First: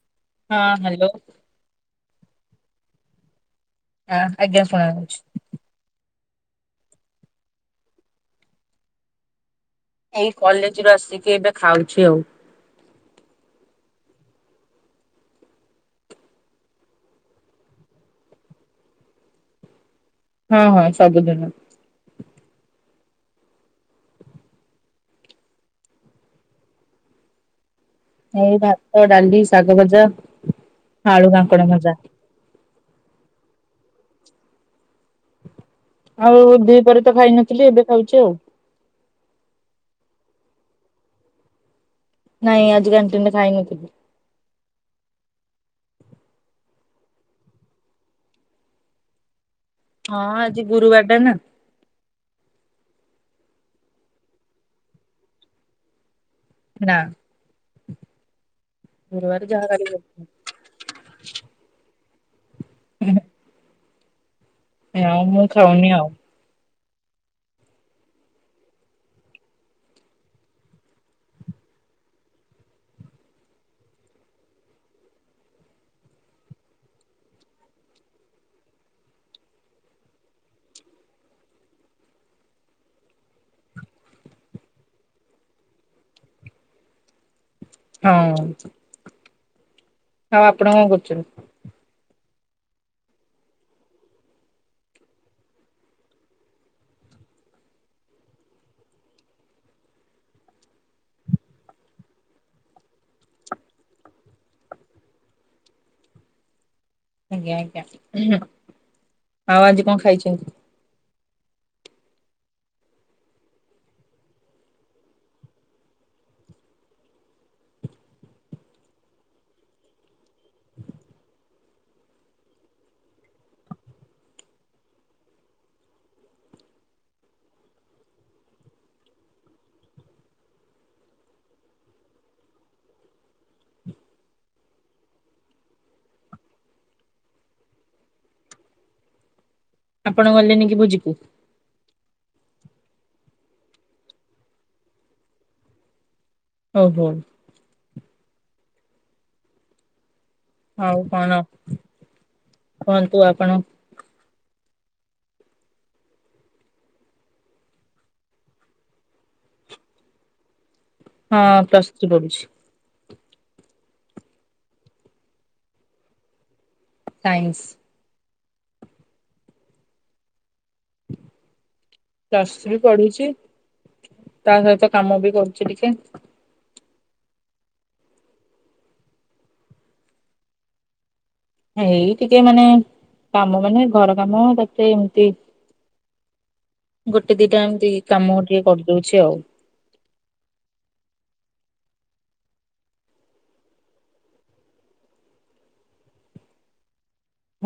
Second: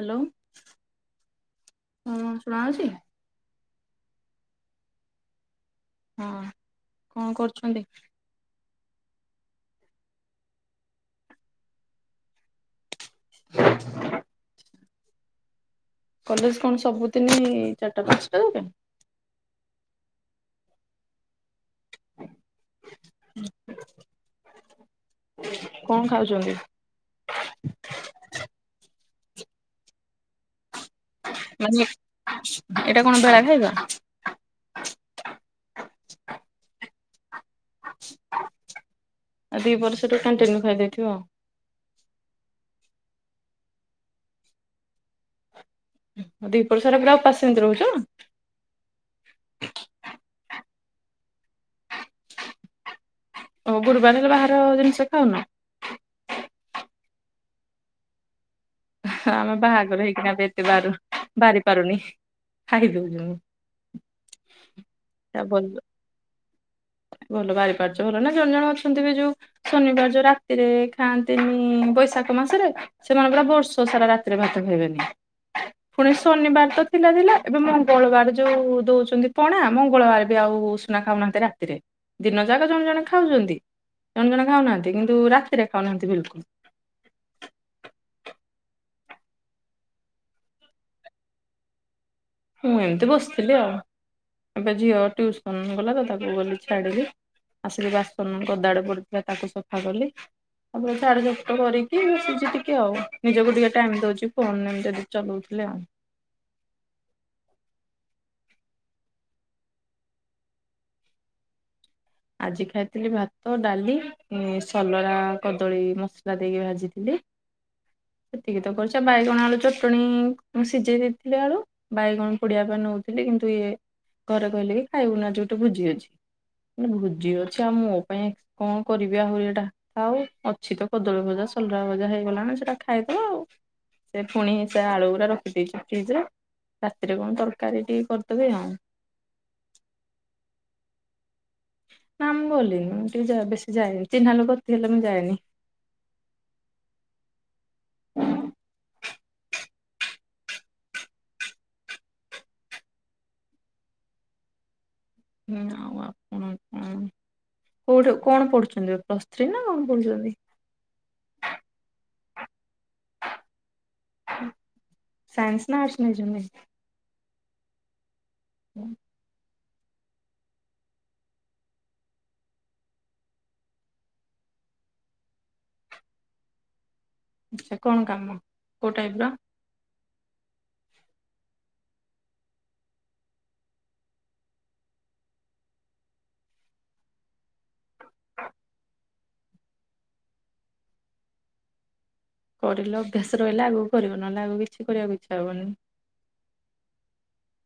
Hello. ହଁ hello. ହଁ ଶୁଣାଯାଉଚି? ହଁ ଆଜ୍ଞା ଶୁଣାଯାଉଛି। ହଁ କଣ କରୁଚନ୍ତି? ଏଇ କଲେଜରୁୁ ଆସିକି ଏବେ ଖାଉଛି ଆଉ। କଲେଜ କଣ ସବୁଦିନ ଚାରିଟା ପାଞ୍ଚଟା ଯାକେ? ହଁ ହଁ ସବୁ ଦିନ। କଣ ଖାଉଛନ୍ତି? ଏଇ ଭାତ, ଡାଲି, ଶାଗ ଭଜା। ଆଳୁ କାଙ୍କଣ ମାନେ ଭଜା। ଏଇଟା କଣ ବେଳା ଖାଇବା? ଆଉ ଦି ପହରେ ତ ଖାଇନଥିଲି ଏବେ ଖାଉଛି ଆଉ। ଆଉ ଦି ପରେ ସେଠୁ କାଣ୍ଟିନ୍ ରୁ ଖାଇଥିବ ଆଉ। ନାଇଁ ଆଜି କାନ୍ଟିନ୍ ଖାଇ ନଥିଲି। ଦିପହର ସାରା ପୁରା ଉପାଶ ସେମିତି ରହୁଛ? ହଁ ଆଜି ଗୁରୁବାରଟା ନା। ଓ ଗୁରୁବାର ହେଲେ ବାହାର ଜିନିଷ ଖାଉନ। ନା। ଗୁରୁବାର ଆମେ ଯାହା ବାହାଘର ହେଇକିନା ଖାଇବ। ବି ଏତେ ବା ବାରି ପାରୁନି। ଖାଇ ଦଉଛି ମୁଁ। ମୁଁଆଉ ମୁଁ ଖାଉନି ଆଉ। ଭଲ ବାହାରିପାରୁଛ ଭଲ ନା। ଜଣେ ଜଣ ଅଛନ୍ତି ବି ଯୋଉ ଶନିବାର ଯୋଉ ରାତିରେ ଖାଆନ୍ତିନି ବୈଶାଖ ମାସରେ ସେମାନେ ପୁରା ବର୍ଷ ସାରା ରାତିରେ ଭାତ ଖାଇବେନି। ପୁଣି ଶନିବାର ତ ଥିଲା ଥିଲା ଏବେ ମଙ୍ଗଳବାର ଯୋଉ ଦଉଛନ୍ତି ପଣା ମଙ୍ଗଳବାର ବି ଆଉ ନା ଖାଉନାହାନ୍ତି ଏରା ରାତିରେ ଦିନ ଯାକ ଜଣେ ଜଣେ ଖାଉଛନ୍ତି ଜଣେ ଜଣେ ଖାଉନାହାନ୍ତି କିନ୍ତୁ ରାତିରେ ଖାଉନାହାନ୍ତି ବିଲକୁଲ୍। ହଁ ହଉ ଆପଣ କଣ କରୁଛନ୍ତି? ମୁଁ ଏମିତି ବସିଥିଲି ଆଉ ଏବେ ଝିଅ ଟିଉସନ୍ ଗଲା ତ ତାକୁ ଗଲି ଛାଡିଲି। ଆସିକି ବାସନ ଗଦାଡେ ପଡିଥିଲା ତାକୁ ସଫା କଲି ତାପରେ ଝାଡ଼ୁ ଝପଟ କରିକି ବସୁଛି ଟିକେ ଆଉ ନିଜକୁ ଟିକେ ଟାଇମ ଦଉଛି ଫୋନରେ ଏମିତି ଚଲଉଥିଲେ ଆଉ ଆଜ୍ଞା ଆଜ୍ଞା ହୁଁ ଆଉ ଆଜି କଣ ଖାଇଛନ୍ତି? ଆଜି ଖାଇଥିଲି ଭାତ ଡାଲି ସଲରା କଦଳୀ ମସଲା ଦେଇକି ଭାଜିଥିଲି। ସେତିକି ତ କରିଛି ବାଇଗଣ ଆଳୁ ଚଟଣି ସିଝେଇ ଦେଇଥିଲେ ଆଳୁ ବାଇଗଣ ପୋଡିବା ପାଇଁ ନଉଥିଲି କିନ୍ତୁ ଇଏ ଘରେ କହିଲେ କି ଖାଇବୁ ନି ଆଜି ଗୋଟେ ଭୋଜି ଅଛି। ଭୋଜି ଅଛି ଆଉ ମୋ ପାଇଁ କଣ କରିବି ଆହୁରି ଏଇଟା ଆଉ ଅଛି ତ କଦଳୀ ଭଜା ସଲରା ଭଜା ହେଇଗଲାଣି ସେଟା ଖାଇବୁ ଆଉ ସେ ପୁଣି ସେ ଆଳୁ ଗୁରା ରଖିଦେଇଛି ଫ୍ରିଜ ରେ। ରାତିରେ କଣ ତରକାରୀ ଟିକେ କରିଦେବି ଆଉ ଆପଣ ଗଲେନେକି ଭୋଜିକୁ? ନା ମୁଁ ଗଲିନି ଟିକେ ବେଶୀ ଯାଏନି ଚିହ୍ନା ଲୋକ ଥିଲେ ତ ମୁଁ ଯାଏନି ହଉ ହୁଅ [unintelligible] ଆଉ କଣ କୁହନ୍ତୁ ଆପଣ ହୁଁ ଆପଣ କ କୋଉଠି କଣ ପଢୁଛନ୍ତି ପ୍ଲସ୍ ଥ୍ରୀ ନା କଣ ପଢୁଛନ୍ତି? ହଁ ପ୍ରସ୍ ଥ୍ରୀ ପଡୁଛି। ସାାଇନ୍ସ ନା ଆର୍ଟସ ନେଇଛନ୍ତି? ସାଇନ୍ସ। ପ୍ଲସ୍ ଥ୍ରୀ ପଢୁଛି ତା ସହିତ କାମ ବି କରୁଛି ଟିକେ ସେ କଣ କାମ କୋଉ ଟାଇପ୍ ର? ଏଇ ଟିକେ ମାନେ କାମ ମାନେ ଘର କାମ କେତେ ଏମତି ଗୋଟେ ଦିଟା ଏମିତି କାମ ଟିକେ କରିଦଉଛି ଆଉ। କରିଲଭସ [inaudible] ରହିଲା ଆଗକୁ କରିବ ନହେଲେ ଆଗକୁ କିଛି କରିବାକୁଇଛା ହବନି।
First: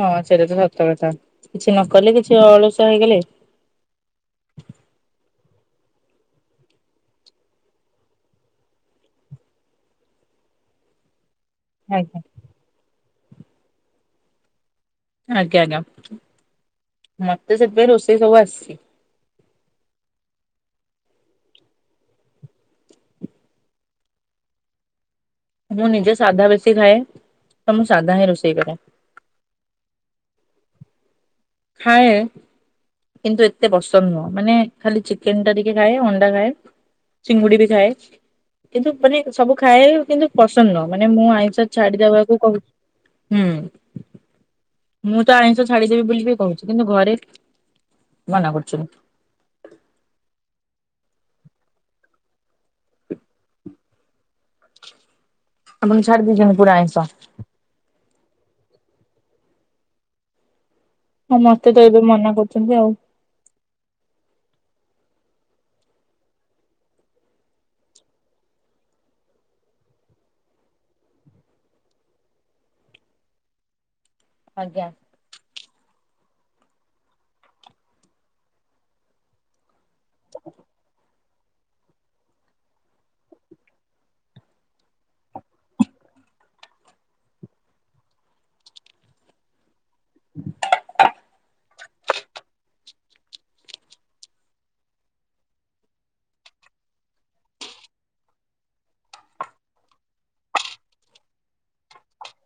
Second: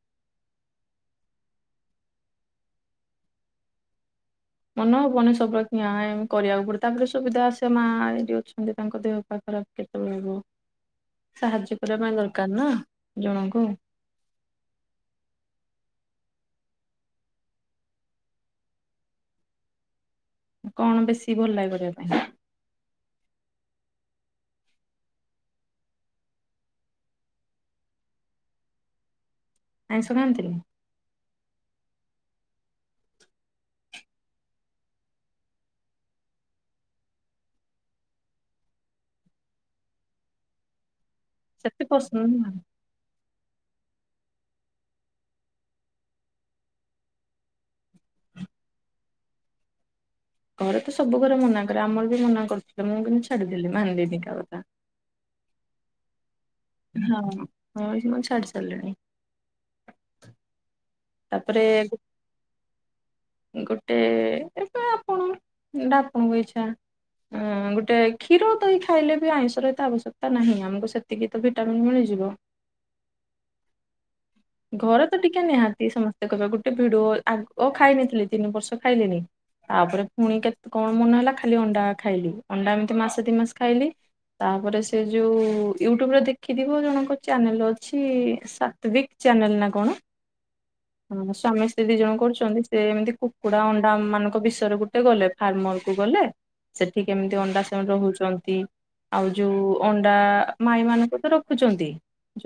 ହଁ ସେଇଟା ତ ସତ କଥା କିଛି ନ କଲେ କିଛି ଅଳସୁଆ ହେଇଗଲେ। ମନ ହବନି ସବୁୁବେଳେ କି କରିବାକୁ ପଡିବ ତାପରେ ସୁବିଧା ଆସେ ମା ଏଇଠି ଅଛନ୍ତି ତାଙ୍କ ଦେହ ପା ଖରାପ। କେତେବେଳେ ହବ ସାହାଯ୍ୟ କରିବା ପାଇଁ ଆଜ୍ଞା ଦରକାର ନା ଜଣଙ୍କୁ। ଆଜ୍ଞା ଆଜ୍ଞା ମତେ ସେଥିପାଇଁ ରୋଷେଇ ସବୁ ଆସିଛି। କଣ ବେଶୀ ଭଲଲାଗେ କରିବା ପାଇଁ? ମୁଁ ନିଜେ ସାଧା ବେଶୀ ଖାଏ ତ ମୁଁ ସାଧା ହିଁ ରୋଷେଇ କରେ। ଆଇଁଷ ଖାଆନ୍ତିନି? ଖାଏ କିନ୍ତୁ ଏତେ ପସନ୍ଦ ନୁହଁ ମାନେ ଖାଲି ଚିକେନ୍ ଟା ଟିକେ ଖାଏ ଅଣ୍ଡା ଖାଏ ଚିଙ୍ଗୁଡି ବି ଖାଏ କିନ୍ତୁ ମାନେ ସବୁ ଖାଏ କିନ୍ତୁ ପସନ୍ଦ ନୁହଁ ମାନେ ମୁଁ ଆଇଁ ସେତେ ପସନ୍ଦ ଛାଡିଦବାକୁ ନୁହଁ। କହୁଛି ହୁଁ ମୁଁ ତ ଆଇଁଷ ଛାଡିଦେବି ବୋଲିବି କହୁଛି କିନ୍ତୁ ଘରେ ମନା କରୁଛନ୍ତି ଘରେ ତ ସବୁବେଳେ ମନା କରେ ଆମର ବି ମନା କରିୁଥିଲେ ମୁଁ କିନ୍ତୁ ଛାଡିଦେଲି ମାଣିଲିନି କା କଥା। ଆପଣ ଛାଡ଼ିଦେଇଛନ୍ତି ପୁରା ଆଇଁଷ? ହଁ ହଁ ଜମା ଛାଡିସାରିଲିଣି। ହଁ ତାପରେ ମତେ ତ ଏବେ ମନା କରୁଚନ୍ତି ଆଉ। ଗୋଟେ ଏବେ ଆପଣ ଏଟା ଆପଣଙ୍କ ଇଛା। ଅଁ ଗୋଟେ କ୍ଷୀର ଦହି ଖାଇଲେ ବି ଆଇଁଷର ଏତେ ଆବଶ୍ୟକତା ନାହିଁ ଆମକୁ ସେତିକି ତ ଭିଟାମିନ୍ ମିଳିଯିବ। ଆଜ୍ଞା ଘର ତ ଟିକେ ନିହାତି ସମସ୍ତେ କହିବେ ଗୋଟେ ଭିଡ ଆଗ ଓ ଖାଇନଥିଲି ତିନି ବର୍ଷ ଖାଇଲିନି। ତାପରେ ପୁଣି କେତ କଣ ମନ ହେଲା ଖାଲି ଅଣ୍ଡା ଖାଇଲି ଅଣ୍ଡା ଏମିତି ମାସେ ଦି ମାସ ଖାଇଲି। ତାପରେ ସେ ଯୋଉ ୟୁଟ୍ୟୁବରେ ଦେଖିଥିବ ଜଣଙ୍କ ଚ୍ୟାନେଲ ଅଛି ସାତ୍ତ୍ୱିକ। ଚ୍ୟାନେଲ ନା କଣ? ହୁଁ ସ୍ୱାମୀ ସ୍ତ୍ରୀ ଦି ଜଣ କରୁଚନ୍ତି ସେ ଏମିତି କୁକୁଡା ଅଣ୍ଡା ମାନଙ୍କ ବିଷୟରେ ଗୋଟେ ଗଲେ ଫାର୍ମର କୁ ଗଲେ। ସେଠି କେମିତି ଅଣ୍ଡା ସେମାନ ରହୁଚନ୍ତି ଆଉ ଯୋଉ ଅଣ୍ଡା ମାଇ ମାନଙ୍କୁ ତ ରଖୁଚନ୍ତି।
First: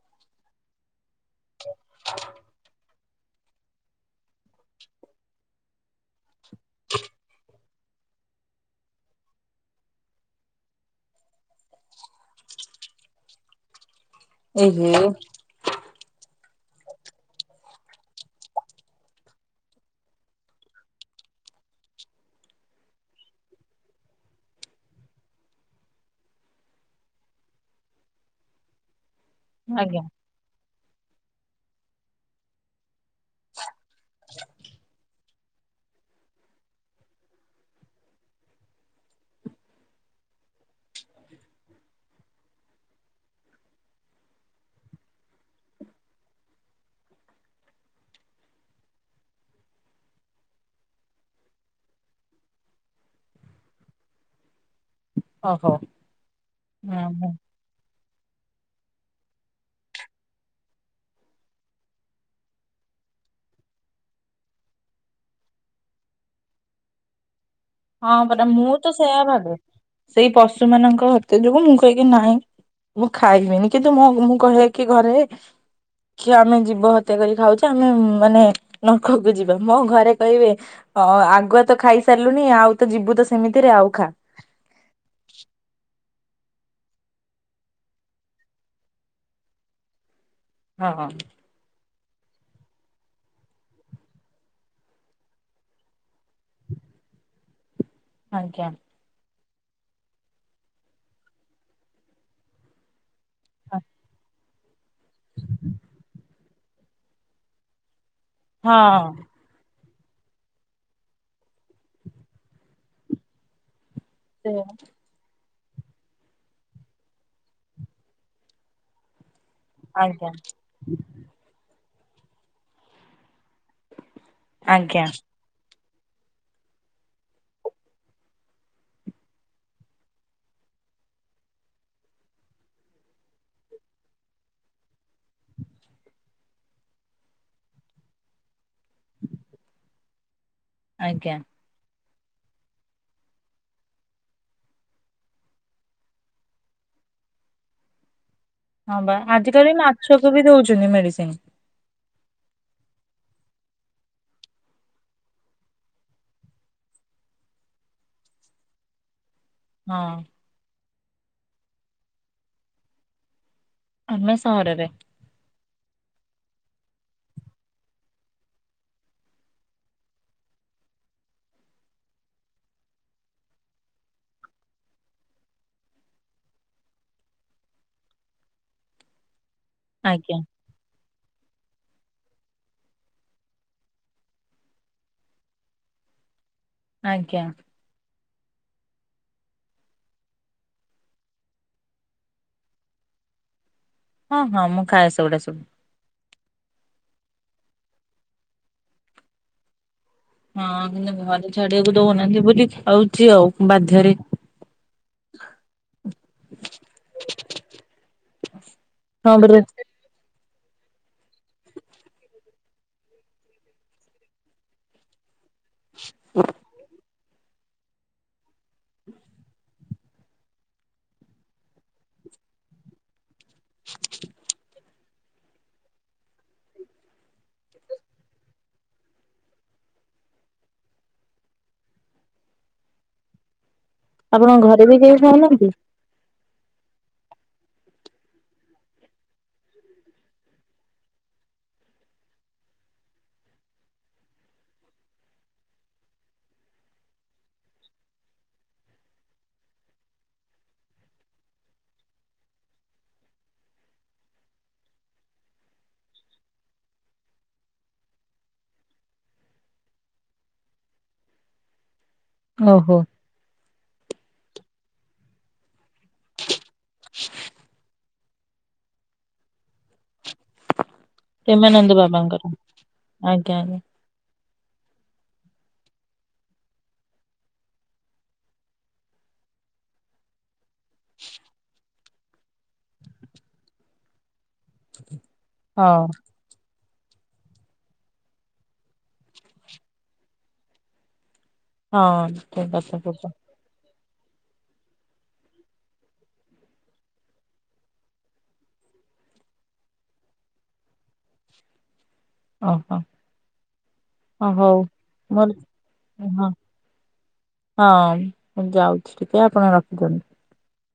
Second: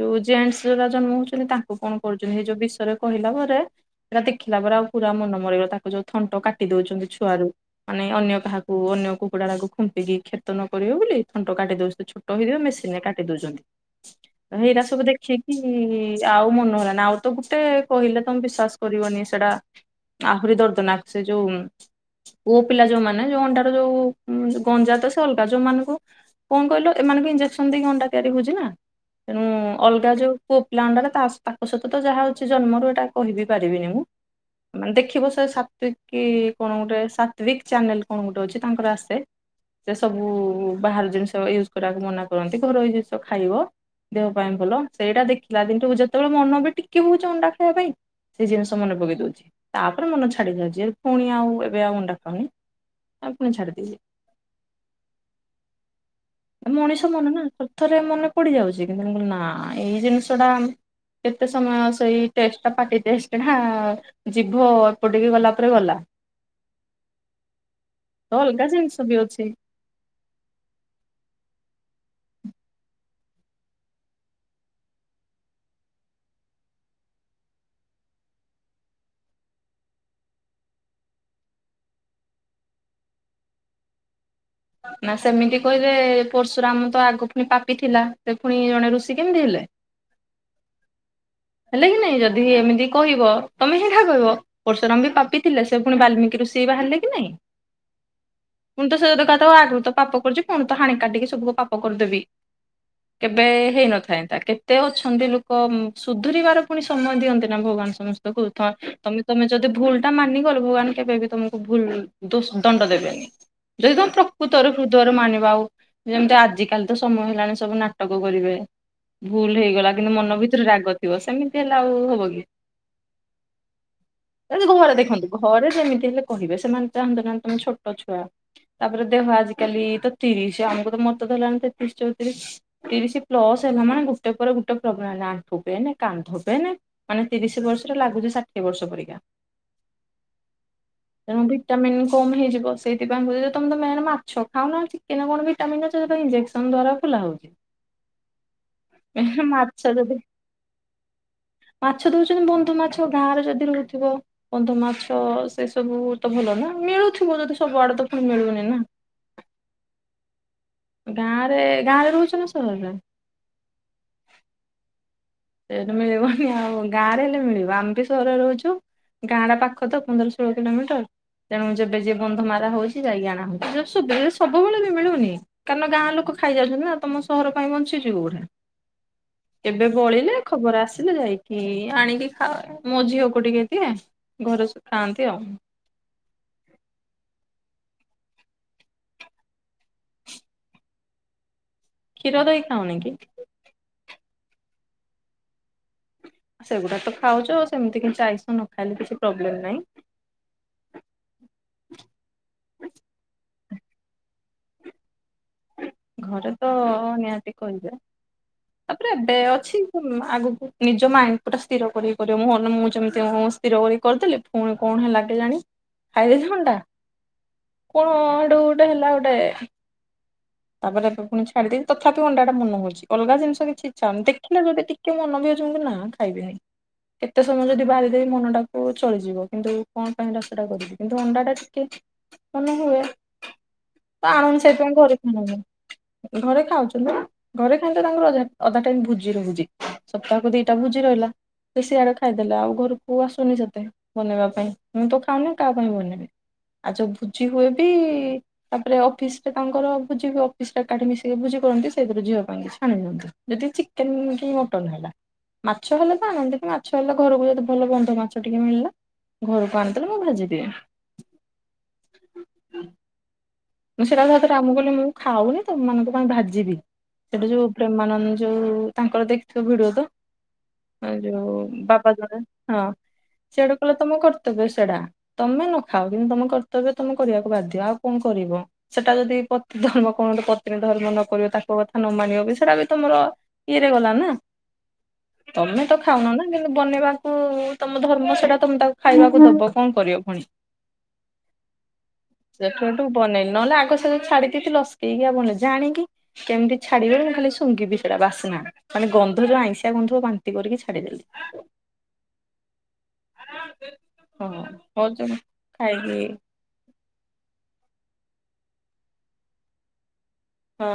ଯୋଉ ଜେଣ୍ଟସ ଅରା ଜନ୍ମ ହଉଚନ୍ତି ତାଙ୍କୁ କଣ କରୁଚନ୍ତି ଏଇ ଯୋଉ ବିଷୟରେ କହିଲା ପରେ ସେଟା ଦେଖିଲା ପରେ ଆଉ ପୁରା ମନ ମରଗଲା ତାକୁ ଯୋଉ ଥଣ୍ଟ କାଟି ଦଉଚନ୍ତି ଛୁଆରୁ। ମାନେ ଅନ୍ୟ କାହାକୁ ଅନ୍ୟ କୁକୁଡା ଟାକୁ ଖୁମ୍ପିକି କ୍ଷେତ ନ କରିବ ବୋଲି ଥଣ୍ଟ କାଟିଦଉଚି ଛୋଟ ରହି ଦ ମେସିନ ରେ କାଟି ଦଉଚନ୍ତି। ତ ଏଇଟା ଏହେ ସବୁ ଦେଖିକି ଆଉ ମନେହଲାନି। ଆଉ ତ ଗୋଟେ କହିଲେ ତମେ ବିଶ୍ୱାସ କରିବନି ସେଇଟା। ଆଖରି ଦର୍ଦନାଖ ସେ ଯୋଉ ପୁଅ ପିଲା ଯୋଉମାନେ ଯୋଉ ଅଣ୍ଡାର ଯୋଉ ଗଞ୍ଜଆ ତ ସେ ଅଲଗା ଯୋଉ ମାନଙ୍କୁ କଣ କହିଲ ଏମାନଙ୍କୁ ଇଞ୍ଜେସନ ଦେଇକି ଅଣ୍ଡା ତିଆରି ହଉଚି ନା ତେଣୁ ଆଜ୍ଞା ଅଲଗା ଯୋଉ ପୁଅ ପିଲା ଅଣ୍ଡା ଟା ତାଙ୍କ ସହିତ ତ ଯାହା ହଉଚି ଜନ୍ମରୁ ଏଇଟା କହିବି ପାରିବିନି ମୁଁ ମାନେ ଦେଖିବ ସେ ସାତ୍ଵିକ କି କଣ ଗୋଟେ ସାତ୍ଵିକ ଚ୍ୟାନେଲ କଣ ଗୋଟେ ଅଛି ତାଙ୍କର ଆସେ। ସେଥରେ ସବୁ ବାହାର ଜିନିଷ ୟୁଜ କରିବାକୁ ମନା କରନ୍ତି ଘରୋଇ ଜିନିଷ ଖାଇବ। ଦେହ ପାଇଁ ଭଲ ସେଇଟା ଦେଖିଲା ଦିନଠୁ ଯେତେବେଳେ ମନ ବି ଟିକେ ହଉଚି ଅଣ୍ଡା ଖାଇବା ପାଇଁ ସେଇ ଜିନିଷ ମନେ ପକେଇ ଦଉଚି। ତାପରେ ମନେ ଛାଡି ଯାଉଚି ପୁଣି ଆଉ ଏବେ ଆଉ ଅଣ୍ଡା ଖାଉନି। ଆଉ ପୁଣି ଛାଡ଼ି ଦେଇଚି। ଓହୋ। ହଁ ମଣିଷ ହଁ। ମନ ନା ଥରେ ଥରେ ମନେ ପଡିଯାଉଚି କିନ୍ତୁେ କହିଲି ନା ଏଇ ଜିନିଷ ଟା କେତେ ସମୟ ସେଇ ଟେଷ୍ଟ ଟା ପାଟି ଟେଷ୍ଟ ଟା ଜିଭ ଅଳ୍ପ ଟିକେ ଗଲା ପରେ ଗଲା। ହଁ ତ ପରା ଅଲଗା ମୁଁ ତ ଜିନିଷ ବି ସେଇୟା ଅଛି ଭାବେ। ସେଇ ପଶୁ ମାନଙ୍କ ହତ୍ୟା ଯୋଗୁଁ ମୁଁ କହେକି ନାହିଁ। ମୁଁ ଖାଇବିନି କିନ୍ତୁ ମୁଁ ମୁଁ କହେ କି ଘରେ କି ଆମେ ଜୀବ ହତ୍ୟା କରି ଖାଉଚେ ଆମେ ମାନେ ନର୍ଖ କୁ ଯିବା ମୋ ଘରେ କହିବେ ଅ ଆଗୁଆ ତ ଖାଇସାରିଲୁଣି ଆଉ ତ ଯିବୁ ତ ସେମିତିରେ ଆଉ ଖା। ନା ସେମିତି କହିଲେ ପର୍ଶୁରାମ ତ ଆଗୁ ପୁଣି ପାପି ଥିଲା ସେ ପୁଣି ଜଣେ ଋଷି କେମିତି ହେଲେ? ହଁ ହଁ। ହେଲେ କିି ନାଇଁ ଯଦି ଏମିତି କହିବ ତମେ ସେଠା କହିବ। ପର୍ଶୁରାମ ବି ପାପି ଥିଲେ, ସେ ପୁଣି ବାଲମିକି ଋଷି ହେଇ ବାହାରିଲେ କି ନାଇଁ? ଆଜ୍ଞା। ମୁୁ ତ ସେ କା ତ ଆଗରୁ ତ ପାପ କରିଚୁ ପୁଣି ତ ହାଣି କାଟିକି ସବୁ ପାପ କରିଦେବି। କେବେ ହେଇନଥାନ୍ତା କେତେ ଅଛନ୍ତି ଲୋକ ସୁଧୁରିବାର ପୁଣି ସମୟ ଦିଅନ୍ତି ନା ଭଗବାନ ସମସ୍ତଙ୍କୁ। ତ ହଁ ତମେ ତମେ ଯଦି ଭୁଲ ଟା ମାନିଗଲ ଭଗବାନ କେବେ ବି ତମକୁ ଭୁଲ ଦୋସ୍ ଦଣ୍ଡ ଦେବେନି ଯଦି ତମେ ପ୍ର ସେ କୁୁତରେ ହୃଦୟର ମାନିବା ଆଉ ଯେମିତି ଆଜିିକାଲି ତ ସମୟ ହେଲାଣି ସବୁ ନାଟକ କରିବେ। ଭୁଲ ହେଇଗଲା କିନ୍ତୁ ମନ ଆଜ୍ଞା ଭିତରେ ରାଗ ଥିବ ସେମିତି ହେଲା ଆଉ ହବ କି? ଜେମତି ଘରେ ଆଜ୍ଞା। ଦେଖନ୍ତୁ। ଘରେ ଯେମିତି ହେଲେ କହିବେ ସେମାନେ ଚାହାନ୍ତ ନାହାନ୍ତି ତମେ ଛୋଟ ଛୁଆ। ତାପରେ ଦେହ ଆଜିକାଲି ତ ତିରିଶ ଆମକୁ ତ ମତେ ତ ହେଲାଣି ତେତିରିଶ ଚଉତିରିଶ। ତିରିଶ ପ୍ଲ ହେଲାନେ ଗୋଟେ ପରେ ଗୋଟେ ପ୍ରୋ୍ଲେମ ହେଲା ଆଣ୍ଠୁ ପେନ। କାନ୍ଧ ପେନ ମାନେ ତିରିଶ ବର୍ଷରେ ଲାଗୁଛିେ ଷାଠିଏ ବର୍ଷ ପରିକା। ଆଜ୍ଞା [unintelligible] ଭିଟାମିନନ୍ କମ ହେଇଜୀବ ସେଥିପାଇଁଦ ତମେ ମେନ୍ ମାଛ ଖାଉ ନା ଚିକେନ କଣ ଭିଟାମିନନ୍ ଅଛି ସେଥିରେ ଟା ଇଞଜେକ୍ସନ୍। [unintelligible] ଖୋଲା ହଉଛି ହଁ ବା ମାଛ ଆଜିକାଲି ଯଦି ମାଛକୁ ବି ଦଉଛନ୍ତି ମେଡିସିନ। ମାଛ ଦଉଛନ୍ତି ବନ୍ଧ ମାଛ ଗାଁରେ ଯଦି ରହୁଥିବ। ବନ୍ଧମାଛ ସେ ସବୁ ତ ଭଲ ନା ମିଳୁଥିବ ଯଦି ସବୁ ଆଡେ ତ ପୁଣି ମିଳୁନି ନା। ହଁ। ଗାଁରେ ଗାଁରେ ରହୁଛ ନା ସହରରେ। ଆମେ ସହରରେ। ସେଠ ମିଳିବନି ଆଉ ଗାଁରେ ହେଲେ ମିଳିବ ଆମେ ବି ସହରରେ ରହୁଛୁ। ଗାଁଟା ପାଖ ତ ପନ୍ଦର ଷୋହଳ କିଲୋମିଟର। ତେଣୁ ଯେବେ ଯେବେ ବନ୍ଧ ମାରା ହଉଛି ଯାଇକି ଆଣା ହଉଛି। କାରଣ ଗାଁ ଲୋକ ଖାଇଯାଉଛନ୍ତି ନା ତମ ସହର ପାଇଁ ବଞ୍ଚୁଛି କୋଉଠି। ଆଜ୍ଞା ଖବର ଆସିଲେ ଯାଇକି ଆଣିକି ଖାଏ ମୋ ଝିଅକୁ ଟିକେ ଦିଏ। ଘରେ ସବ ଖାଆନ୍ତି ଆଉ। ଆଜ୍ଞା। କ୍ଷୀର ଦହି ଖାାଉନ କି? ହଁ ହଁ ମୁଁ ଖାଏସ ଗୁଟା ସବୁ। ସେଗୁଡା ତ ଖାଉଛ ସେମିତି କିଛି ଆଇଷ ନ ଖାଇଲେ କିଛି ପ୍ରୋବ୍ଲେମ ନାହିଁ। ହଁ କିନ୍ତୁ ଘରେ ଛାଡିବାକୁ ଦଉନାହାନ୍ତି ବୋଲି ଖାଉଛି ଆଉ ବାଧ୍ୟରେ। ହ ଘରେ ତ ନିହାତି କହିଵେ ତାପରେ ହଁ ଏବେ ପରା ଅଛି। ଆଗକୁ ନିଜ ମାଇଣ୍ଡ ଟା ସ୍ଥିର କରି କରିବ ମୁ ମୁଁ ଯେମିତି ସ୍ଥିର କର କରିଦେଲି। ପୁଣି କଣ ହେଲାାଗେ ଜାଣି। କଣ ହେଟୂ ହେଲା ଗୋଟେ। ତାପରେ ଏବେଫୁଣି ଛାଡିଦେବି ତଥାପି ଅଣ୍ଡା ମନ ହଉଛି ଅଲଗା ଜିନିସ କିଛି ଇଚ୍ଛା ହଉନି ଦେଖିଲେ ଯଦି ଟିକେ ମନ ବି ଅଛନ୍ତି ନା ଖାଇବିନି। କେତେ ସମୟ ଯଦି ବାହାରିଦବି ମନଟାକୁ ଚଳିଯିବ କିନ୍ତୁ କଣ ପାଇଁ ଯାତ୍ରା କରିବି କିନ୍ତୁ ଅଣ୍ଡା ଟା ଟିକେ କଣ ହୁଏ ତ ଆନ ଆପଣଙ୍କ ଘରେ ସେଇପଁ ବି କେହି କରି। ଖାଉନାହାନ୍ତି? ଘରେ ଖାଉଛନ୍ତି। ଘରେ ଖାଇଲେ ଟା ତାଙ୍କର ଅଧା ଅଧା ଟାଇ ଭୋଜି ରହୁଛି ସପ୍ତାହକୁ ଦିଟା ଭୋଜି ରହିଲା। ବେଶି ଆଡେ ଖାଇଦେଲେ ଆଉ ଘରକୁ ଆସୁନି ସେତେ ବନେଇବା ପାଇଁ ମୁଁ ତ ଖାଉନି କାହା ପାଇଁ ବନେଇବି। ଆ ଯଉ ଭୁଜି ହୁଏ ବି ତାପରେ ଅଫିସ ରେ ତାଙ୍କର ଅଫିସ ରେ ଏକାଠି ମିଶିକି ଭୋଜି କରନ୍ତି ସେଇଥିରୁ ଝିଅ ପାଇଁ କିଛି ଆଣି ନିଅନ୍ତି। ଯଦି ଚିକେନ କି ମଟନ ହେଲା। ମାଛ ହେଲେ ତ ଆଣନ୍ତି ମାଛ ହେଲେ ଘରକୁ ଯଦି ଭଲ ବନ୍ଧ ମାଛ ଟିକେ ମିଳିଲା। ଘରକୁ ଆଣିଦେଲେ ମୁଁ ଭାଜିଦିିଏ। ଓହୋ। ମୁଁ ସେଟା ସତ ଆ କହଲି ମୁଁ ଖାଉନି ତମ ମାନଙ୍କ ପାଇଁ ଭାଜିବି ସେଟୁ ଯୋଉ। ଯୋଉ ତାଙ୍କର ଦେଖିଥିବଭିଡିଓ ତ। ଆ ଯୋଉ ପ୍ରେମାନନ୍ଦ ବାବା ବାବାଙ୍କର [unintelligible] ଆଜ୍ଞା ଆଜ୍ଞା ସେଆଡେ ତମ କର୍ତ୍ତବ୍ୟ ସେଟା ତମେ ନ ଖାଅ କିନ୍ତୁ ତମ କର୍ତ୍ତବ୍ୟ ତମେ କରିବାକୁ ବାଧ୍ୟ ଆଉ କଣ କରିବ। ସେଟା ଯଦି ପତି ଧର୍ମ କଣ ପତ୍ନୀ ଧର୍ମ ନ କରିବ ତାଙ୍କ କଥା ନ ମାନିବ ବି ସେଇଟା ବି ତ ମୋର କିିଇରେ ଗଲା ନା ତମେ ତ ହଉ। ଖାଉନ ନା କିନ୍ତୁ ବନେଇବାକୁ ତମ ଧର୍ମ ସେଟା ତମେ ତାକୁ ଖାଇବାକୁ ଦବ କଣ କରିବ ପୁଣି ହଁ ଠିକ କଥା ସେଠୁଠୁ କହୁଛ ବନେଇି ନହେଲେ ଆଗ ସେ ଯୋଉ ଛାଡିକି ଥିଲ ଲସକେଇକିଉ ବନେଇଜା ଆଣିକି କେମିତି ଛାଡିବେ ବୋଲି ମୁଁ ଖାଲି ଶୁଙ୍ଘିବି ସେଇଟା ବାସନା। ଖାଲି ଗନ୍ଧ ଯେ ଆଇଁଷିଆ ଗନ୍ଧ ବାନ୍ତି କରିକି ଛାଡିଦେଲି। ଓହୋ ହଁ ଓ ହଉ ଜମା ଖାଇକି ମଲତ ହଁ ହଁ ମୁଁ ଯାଉଛି ଟିକେ ଆପଣ ରଖିଦିଅନ୍ତୁ। ହଁ